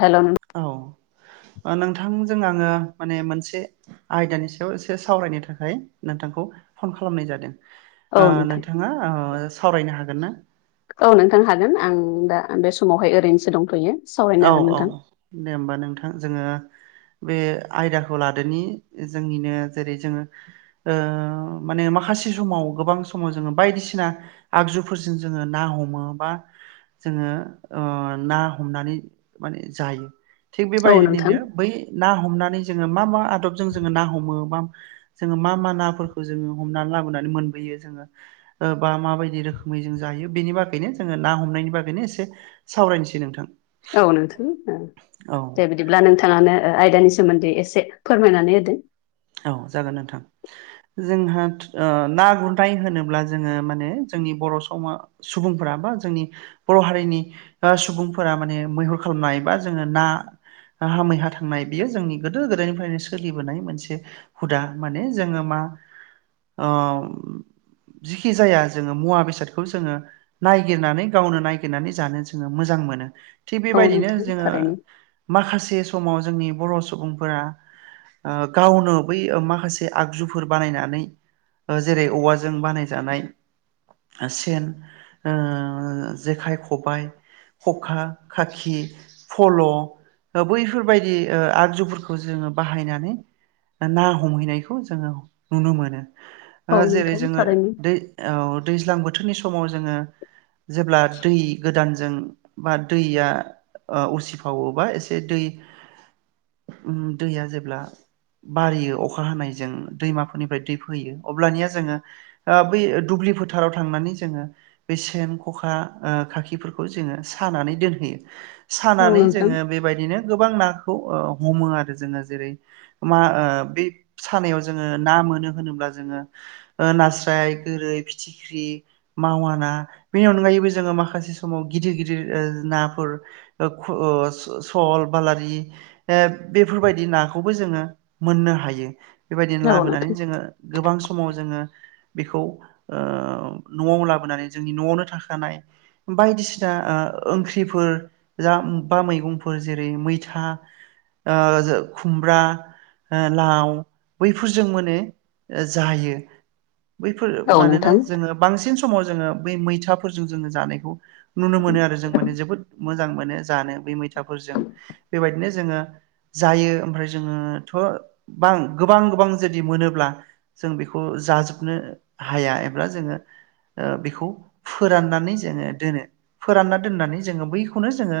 हेल' नों औ ओ नोंथांजों आङो माने मोनसे आयदानि सायाव एसे सावरायनो थाखाय नोंथांखौ फन खालामनाय जादों। ओ नोंथां नोंथाङा ओ सावरायनो हागोनना? औ नोंथां हागोन आं दा बे समावहाय ओरैनोसो दंथ'यो। सावरायनो औ हागोन औ नोंथां दे होमबा नोंथां जोङो बे आयदाखौ लादोनि जोंनिनो जेरै जोङो ओ माने माखासे समाव गोबां समाव जोङो बायदिसिना आगजुफोरजों जोङो ना हमो बा ओ जोङो ना हमनानै माने जायो थिग औ नोंथां बेबायदिनो बै ना हमनानै जोङो मा मा आदबजों जोङो ना हमो? बा जोङो मा मा नाफोरखौ जोङो हमनानै लाबोनानै मोनबोयो जोङो। ओ बा माबायदि रोखोमै जों जायो बेनि बागैनो जोङो ना हमनायनि बागैनो एसे सावरायनोसै नोंथां। औ नोंथां ओ। औ दे बिदिब्ला नोंथाङानो ओ आयदानि सोमोन्दै एसे फोरमायनानै होदो। औ जागोन नोंथां। जोंहा ओ ना गुरनाय होनोब्ला जोङो माने जोंनि बर' समा सुबुंफोरा बा जोंनि बर' हारिनि ओ सुबुंफोरा माने मैहुर खालामनाय बा जोङो ना नाहा मैहा थांनाय बियो जोंनि गोदो गोदायनिफ्रायनो सोलिबोनाय मोनसे हुदा माने जोङो मा अम जिखि जाया जोङो मुवा बेसादखौ जोङो। नायगिरनानै गावनो नायगिरनानै जानो जोङो मोजां मोनो। थिग औ बेबायदिनो नोंथां जोङो थारैनो माखासे समाव जोंनि बर' सुबुंफोरा ओ गावनो बै माखासे आगजुफोर बानायनानै ओ जेरै औवाजों बानाय जानाय सेन ओ जेखाइ, खबाय ख'खा, खाखि, फल' बैफोरबायदि ओ आगजुफोरखौ जोङो बाहायनानै ना हमहैनायखौ जोङो नुनो मोनो। ओ औ जेरै नोंथां जोङो थारैनो दै औ दैज्लां बोथोरनि समाव जोङो जेब्ला दै गोदानजों मा दैया ओ उसिफावोबा एसे दै उम दैया जेब्ला बारियो अखा हानायजों दैमाफोरनिफ्राय दै फोयो। अब्लानिया जोङो ओ बै दुब्लि फोथाराव थांनानै जोङो बे सेन खखा ओ खाखिफोरखौ जोङो सानानै दोनहैयो। औ सानानै नोंथां जोङो बेबायदिनो गोबां नाखौ ओ हमो आरो जोङो। जेरै मा ओ बे सानायाव जोङो ना मोनो होनोब्ला जोङो। ओ नास्राय, गोरै, फिथिख्रि मावा ना बेनि अनगायैबो जोङो माखासे समाव गिदिर गिदिर ओ नाफोर ओ खु ओ सल, बालारि [unintelligible] बेफोरबायदि नाखौबो जोङो मोननो हायो। बेबायदिनो औ लाबोनानै नोंथां जोङो गोबां समाव जोङो। बेखौ ओ न'आव लाबोनानै जोंनि न'आवनो थाखानाय बायदिसिना ओ ओंख्रिफोर जा बा मैगंफोर जेरै मैथा ओ खुमब्रा ओ लाव बैफोरजों माने जायो। बैफोर औ मानोना नोंथां जोङो बांसिन समाव जोङो। बै मैथाफोरजों जोङो जानायखौ नुनो मोनो आरो। जों माने जोबोद मोजां मोनो जानो बे मैथाफोरजों। बेबायदिनो जोङो जायो ओमफ्राय जोङो थ' बां गोबां गोबां जुदि मोनोब्ला जों बेखौ जाजोबनो हाया एबा जोङो ओ बेखौ फोराननानै जोङो दोनो। फोरानना दोननानै जोङो बैखौनो जोङो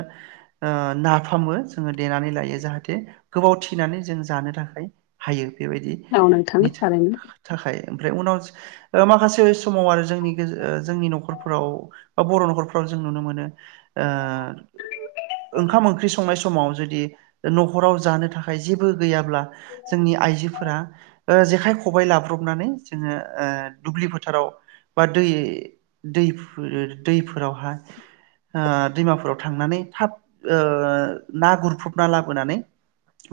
ओ नाफामबो जोङो देनानै लायो। जाहाथे गोबाव थिनानै जों जानो थाखाय हायो। बेबायदिनि औ नोंथां बिद थारैनो थाखाय ओमफ्राय उनाव ओ माखासे समाव आरो जोंनि गेज जोंनि न'खरफोराव ओ बर' न'खरफ्राव जों नुनो मोनो। ओ ओंखाम ओंख्रि संनाय समाव जुदि न'खराव जानो थाखाय जेबो गैयाब्ला जोंनि आइजोफोरा ओ जेखाइ, खबाइ लाब्रबनानै जोङो ओ दुब्लि फोथाराव बा दै दैफोर दैफोरावहाय ओ दैमाफोराव थांनानै थाब ओ ना गुरफबना लाबोनानै।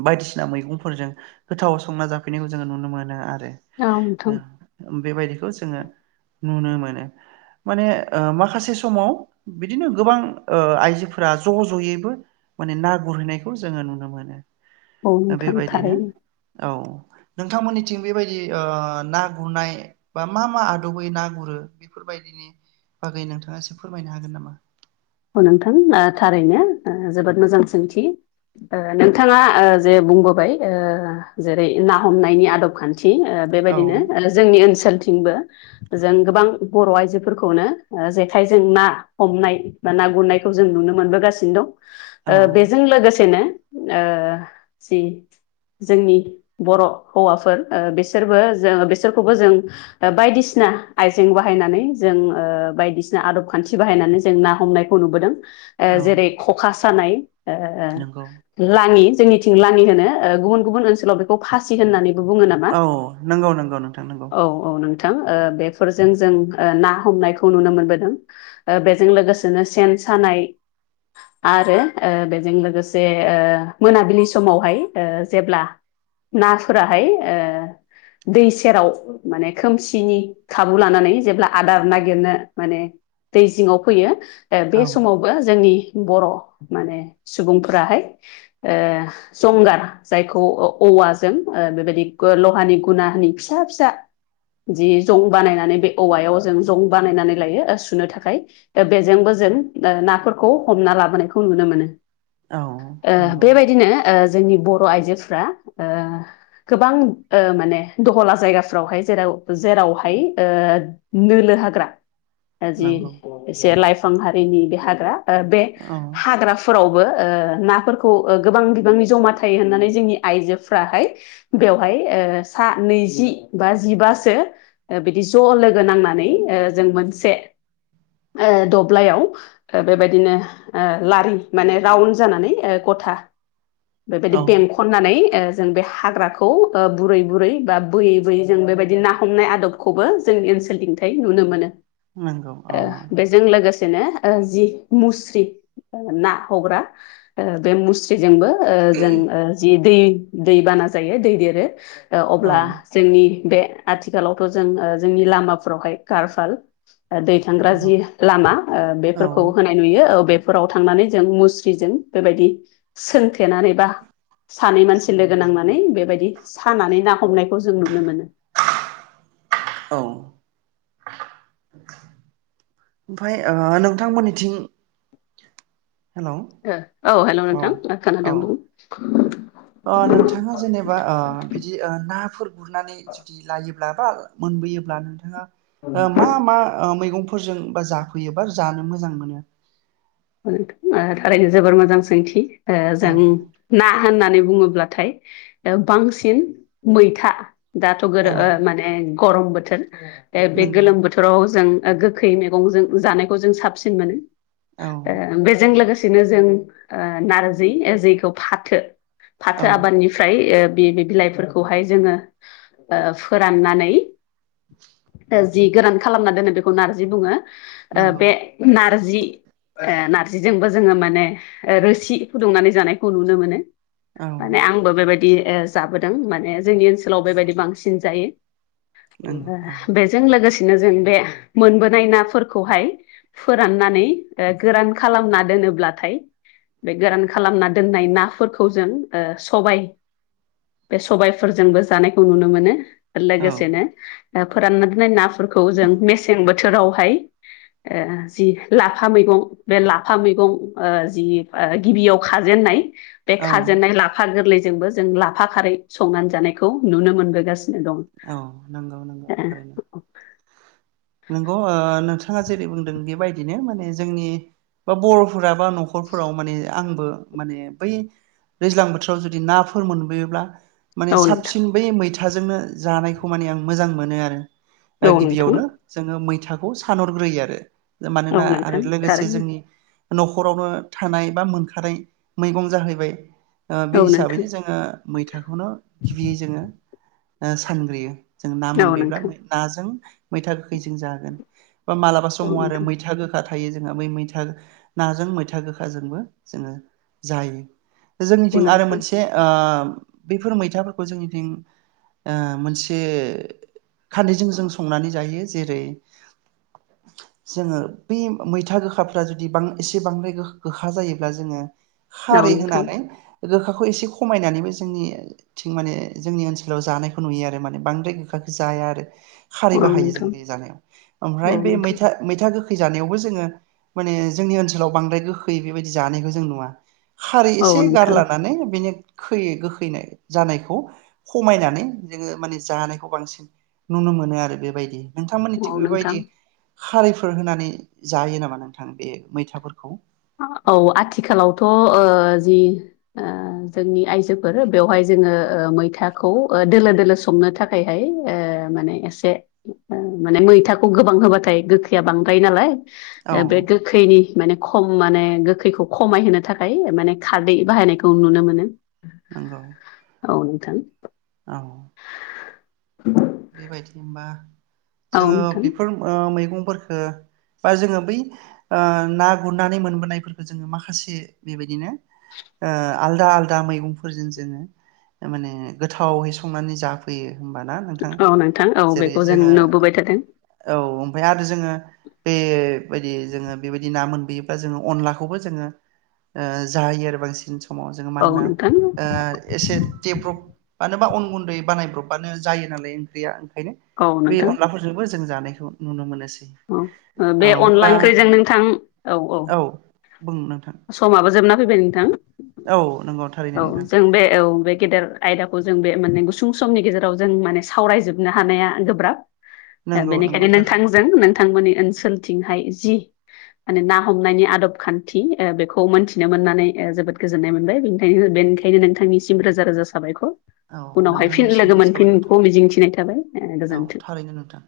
बायदिसिना मैगंफोरजों गोथावा संना जाफैनायखौ जोङो नुनो मोनो आरो। औ नोंथां ओं बेबायदिखौ जोङो नुनो मोनो। माने ओ माखासे समाव बिदिनो गोबां ओ आइजोफोरा ज' ज'यैबो माने ना गुरहैनायखौ जोङो नुनो मोनो। औ ओ नोंथां बेबायदिनो थारैनो औ नोंथांमोननिथिं बेबायदि ओ ना गुरनाय बा मा मा आदबै ना गुरो? बेफोरबायदिनि बागै नोंथाङासो फोरमायनो हागोन नामा? औ नोंथां ओ थारैनो ओ जोबोद मोजां सोंथि। ओ नोंथाङा ओ जे बुंबोबाय ओ जेरै ना हमनायनि आदब खान्थि ओ औ बेबायदिनो ओ जोंनि ओनसोलथिंबो जों गोबां बर' आइजोफोरखौनो जेखाइजों ना हमनाय बा ना गुरनायखौ जों नुनो मोनबोगासिनो दं। औ ओ बेजों लोगोसेनो ओ जि जोंनि बर' हौवाफोर ओ बिसोरबो जों बिसोरखौबो जों ओ बायदिसिना आइजें बाहायनानै जों ओ बायदिसिना आदब खान्थि बाहायनानै जों ना हमनायखौ नुबोदों। ए औ जेरै खखा सानाय ओ नंगौ लाङि जोंनिथिं लाङि होनो। ओ गुबुन गुबुन ओनसोलाव बेखौ फासि होननानै औ नोंगौ नोंगौ नोंथां नोंगौ। औ औ नोंथां ओ बेफोरजों जों ओ ना हमनायखौ नुनो मोनबोदों। बेजों लोगोस दोनो सेन सानाय आरो ओ बेजों लोगोसे ओ मोनाबिलि समावहाय ओ जेब्ला नाथुराहाय ओ दै सेराव माने खोमसिनि खाबु लानानै जेब्ला आदार नागिरनो माने दै जिंआव फैयो। ओ औ बे समाव बो जोंनि बर' माने सुबुंफोराहाय ओ जंगार जायखौ औ-औवाजों ओ बेबायदि लहानि गुनानि फिसा फिसा जि जं बानायनानै बे औवायाव जों जं बानायनानै लायो सुनो थाखाय। ओ बेजोंबो जों ओ नाफोरखौ हमना लाबोनायखौ नुनो मोनो। औ ओ नंगौ बेबायदिनो ओ जोंनि बर' आइजोफ्रा ओ गोबां ओ माने दहला जायगाफ्रावहाय जेराव जेरावहाय ओ नोलो हाग्रा ओ जि नंगौ एसे लाइफां हारिनि बे हाग्रा ओ बे औ हाग्रा फोरावबो ओ नाफोरखौ ओ गोबां बिबांनि जमा थायो होननानै जोंनि आइजोफ्राहाय बेवहाय ओ सा नैजि बा जिबासो ओ बिदि ज' लोगो नांनानै ओ जों मोनसे ओ दब ब्लाइयाव ओ बेबायदिनो ओ लारि माने राउन्ड जानानै ओ गथा [inaudible] बेबायदि बेंख खननानै ओ जों बे हाग्राखौ ओ बुरै बुरै बा बोयै बोयै जों बेबायदि ना हमनाय आदब खौबो जों ओनसोलनिंथाय नुनो मोनो। नंगौ ओ औ बेजों लोगोसे नो ओ जि मुस्रि ओ ना हग्रा, ओ बे मुस्रि जोंबो ओ जों ओ जि दै दै बाना जायो दै देरो, औ अब्ला जोंनि बे आथिखालावथ' जों ओ जोंनि लामाफोरावहाय कारफाल ओ दै थांग्रा नंगौ जि लामा ओ औ बेफोरखौ होन नाय नुयो। औ बेफोराव थांनानै जों मुस्रिजों बेबायदि सोंथेनानै बा सानै मानसि लोगो नांनानै बेबायदि सानानै ना हमनायखौ जों नुनो मोनो। औ ओमफ्राय ओ नोंथांमोननिथिं हेलौ औ हेल' नोंथां। ओ खोनादों बुं। अ नोंथाङा जेनेबा ओ बिदि ओ नाफोर गुरनानै जुदि लायोब्ला बा मोनबोयोब्ला नोंथाङा ओ मा मा ओ मैगंफोरजों बा जाफैयोबा जानो मोजां मोनो? ओ थारैनो जोबोर मोजां सोंथि ओ औ जों ना होननानै बुङोब्लाथाय ओ बांसिन मैथा दाथ' गोर औ ओ माने गरम बोथोर बे नंगौ गोलोम बोथोर बोथोराव जों ओ गोखै मेगंजों जानायखौ जों साबसिन मोनो। औ। ओ बेजों लोगोसेनो जों ओ नारजै जेखौ फाथो औ फाथो आबादनिफ्राय ओ बे बि-बिलाइफोरखौहाय जोङो ओ फोराननानै जि गोरान खालामना दोनो बेखौ नारजि बुङो नंगौ बे नारजि ओ नारजिजोंबो जोङो माने रोसि फुदुंनानै जानायखौ नुनो मोनो। औ माने आंबो बेबायदि ओ जाबोदों माने जोंनि ओनसोलाव बेबायदि बांसिन नंगौ औ जायो। बे जों लोगोसेनो जों बे मोनबोनाय नाफोरखौहाय फोराननानै ओ गोरान खालामना दोनोब्लाथाय बे गोरान खालामना दोननाय नाफोरखौ जों ओ सबाय बे सबायफोरजोंबो जानायखौ नुनो मोनो। औ लोगोसेनो ओ फोरानना दोननाय नाफोरखौ जों मेसें बोथोरावहाय ओ जि ला लाफा मैगं बे लाफा मैगं ओ जि ओ गिबियाव खाजेननाय बे औ खाजेननाय लाफा गोरलैजोंबो जों लाफा खारै संनानै जानायखौ नुनो मोनबोगासिनो दं। औ नंगौ नंगौ थारैनो। नंगौ ओ नोंथाङा जेरै बुंदों बेबायदिनो माने जोंनि बा बर'फोरा बा न'खरफोराव माने आंबो माने बै दैज्लां बोथोराव जुदि नाफोर मोनबोयोब्ला माने ओ औ नोंथां साबसिन बै मैथाजोंनो जानायखौ माने आं मोजां मोनो ओ औ नोंथां गिबियावनो जोङो मैथाखौ सानहरग्रोयो आरो औ मानोना आरो नोंथां लोगोसे थारैनो जोंनि न'खरावनो थानाय बा मोनखानाय मैगं जाहैबाय ओ बे औ नोंथां हिसाबैनो जोङो मैथाखौनो गिबियै जोङो ओ सानग्रोयो। जों ना औ मोनबोब्ला नोंथां नाजों मैथा गोखैजों जागोन बा मालाबा औ समाव आरो मैथा गो खा थायो जोंहा बै मैथा नाजों मैथा गोखाजोंबो जोङो जायो। जोंनिथिं आरो नोंथां मोनसे ओ बेफोर मैथाफोरखौ जोंनिथिं ओ मोनसे खारदैजों जों संनानै जायो जेरै [inaudible] जोङो बै मैथा गोखाफ्रा जुदि बा एसे बांद्राय गोखा जायोब्ला जोङो औ खारै नोंथां होनानै गोखाखौ एसे खमायनानैबो जोंनि थिं माने जोंनि ओनसोलाव जानायखौ नुयो आरो माने बांद्राय गोखााख जाया आरो औ नोंथां खारै औ बाहायो नोंथां जों बे जानायाव औ ओमफ्राय बे नोंथां मैथा मैथा गोखै जानायावबो जोङो माने जोंनि ओनसोलाव बांद्राय गोखै बेबायदि जानायखौ जों नुवा। खारै औ एसे नोंथां गारलानानै बिनि खै गोखैनाय जानायखौ खमायनानै जोङो माने जानायखौ बांसिन नुनो मोनो आरो बेबायदि नोंथांमोननि थिं औ नोंथां बेबायदि खारैफोर होनानै जायो नामा नोंथां बे मैथाफोरखौ औ आथिखालावथ' ओ जि ओ जोंनि आइजोफोर बेवहाय जोङो ओ मैथाखौ दोलो दोलो संनो थाख खायहाय ओ माने एसे माने मैथाखौ गोबां होबाथाय गोखैया बांद्राय नालाय औ ओ बे गोखैनि माने खम माने गोखैखौ खमायहोनो थाखाय माने खारदै बाहायनायखौ नुनो मोनो। नंगौ औ नोंथां औ बेबायदि होनबा औ जोङो नोंथां बेफोर ओ मैगंफोरफोरखो बा जोङो बै ओ ना गुरनानै मोनबोनायफोरखो जोङो माखासे बेबायदिनो ओ आलदा आलदा मैगंफोरजों जोङो माने गोथावहै संनानै जा दे होमबा ना नोंथां औ नोंथां औ जेरै बेखौ जों जोङो नुबोबाय थादों औ ओमफ्राय आरो जोङो बेबायदि जोङो बेबायदि ना मोनबोयोबा जोङो अनलाखौबो जोङो ओ जायो आरो बांसिन समाव जोङो औ मानोना नोंथां ओ एसे देब्रब मानोबा अन गुन्दै बानायब्रबानो जायो नालाय ओंख्रिया ओंखायनो औ बे नोंथां औ अनलाफोरजोंबो जों जानायखौ नुनो मोनोसै। औ बे अनला ओंख्रिजों नोंथां औ औ बुं नोंथां समाबो जोबना फैबाय नोंथां औ नंगौ थारैनो औ नोंथां जों बे औ बे गेदेर आयदाखौ जों बे माने गुसुं समनि गेजेराव जों माने सावरायजोबनो हानाया गोब्राब नंगौ नंगौ बेनिखायनो थारैनो नोंथांजों नों बिथांमोननि ओनसोलथिंहाय जि माने ना हमनायनि आदब खान्थि ओ बेखौ मोनन्थिनो मोननानै ओ जोबोद गोजोननाय मोनबाय बेनिखायनो बेनिखायनो नोंथांनिसिम रोजा रोजा साबायखर औ उनावहाय फिन लोगो नोंथांनिसिमबो साबायखर मोनफिनगोनखौ थाबाय मिजिंथिनाय ओ थाबाय औ गोजोन्थों थारैनो नोंथां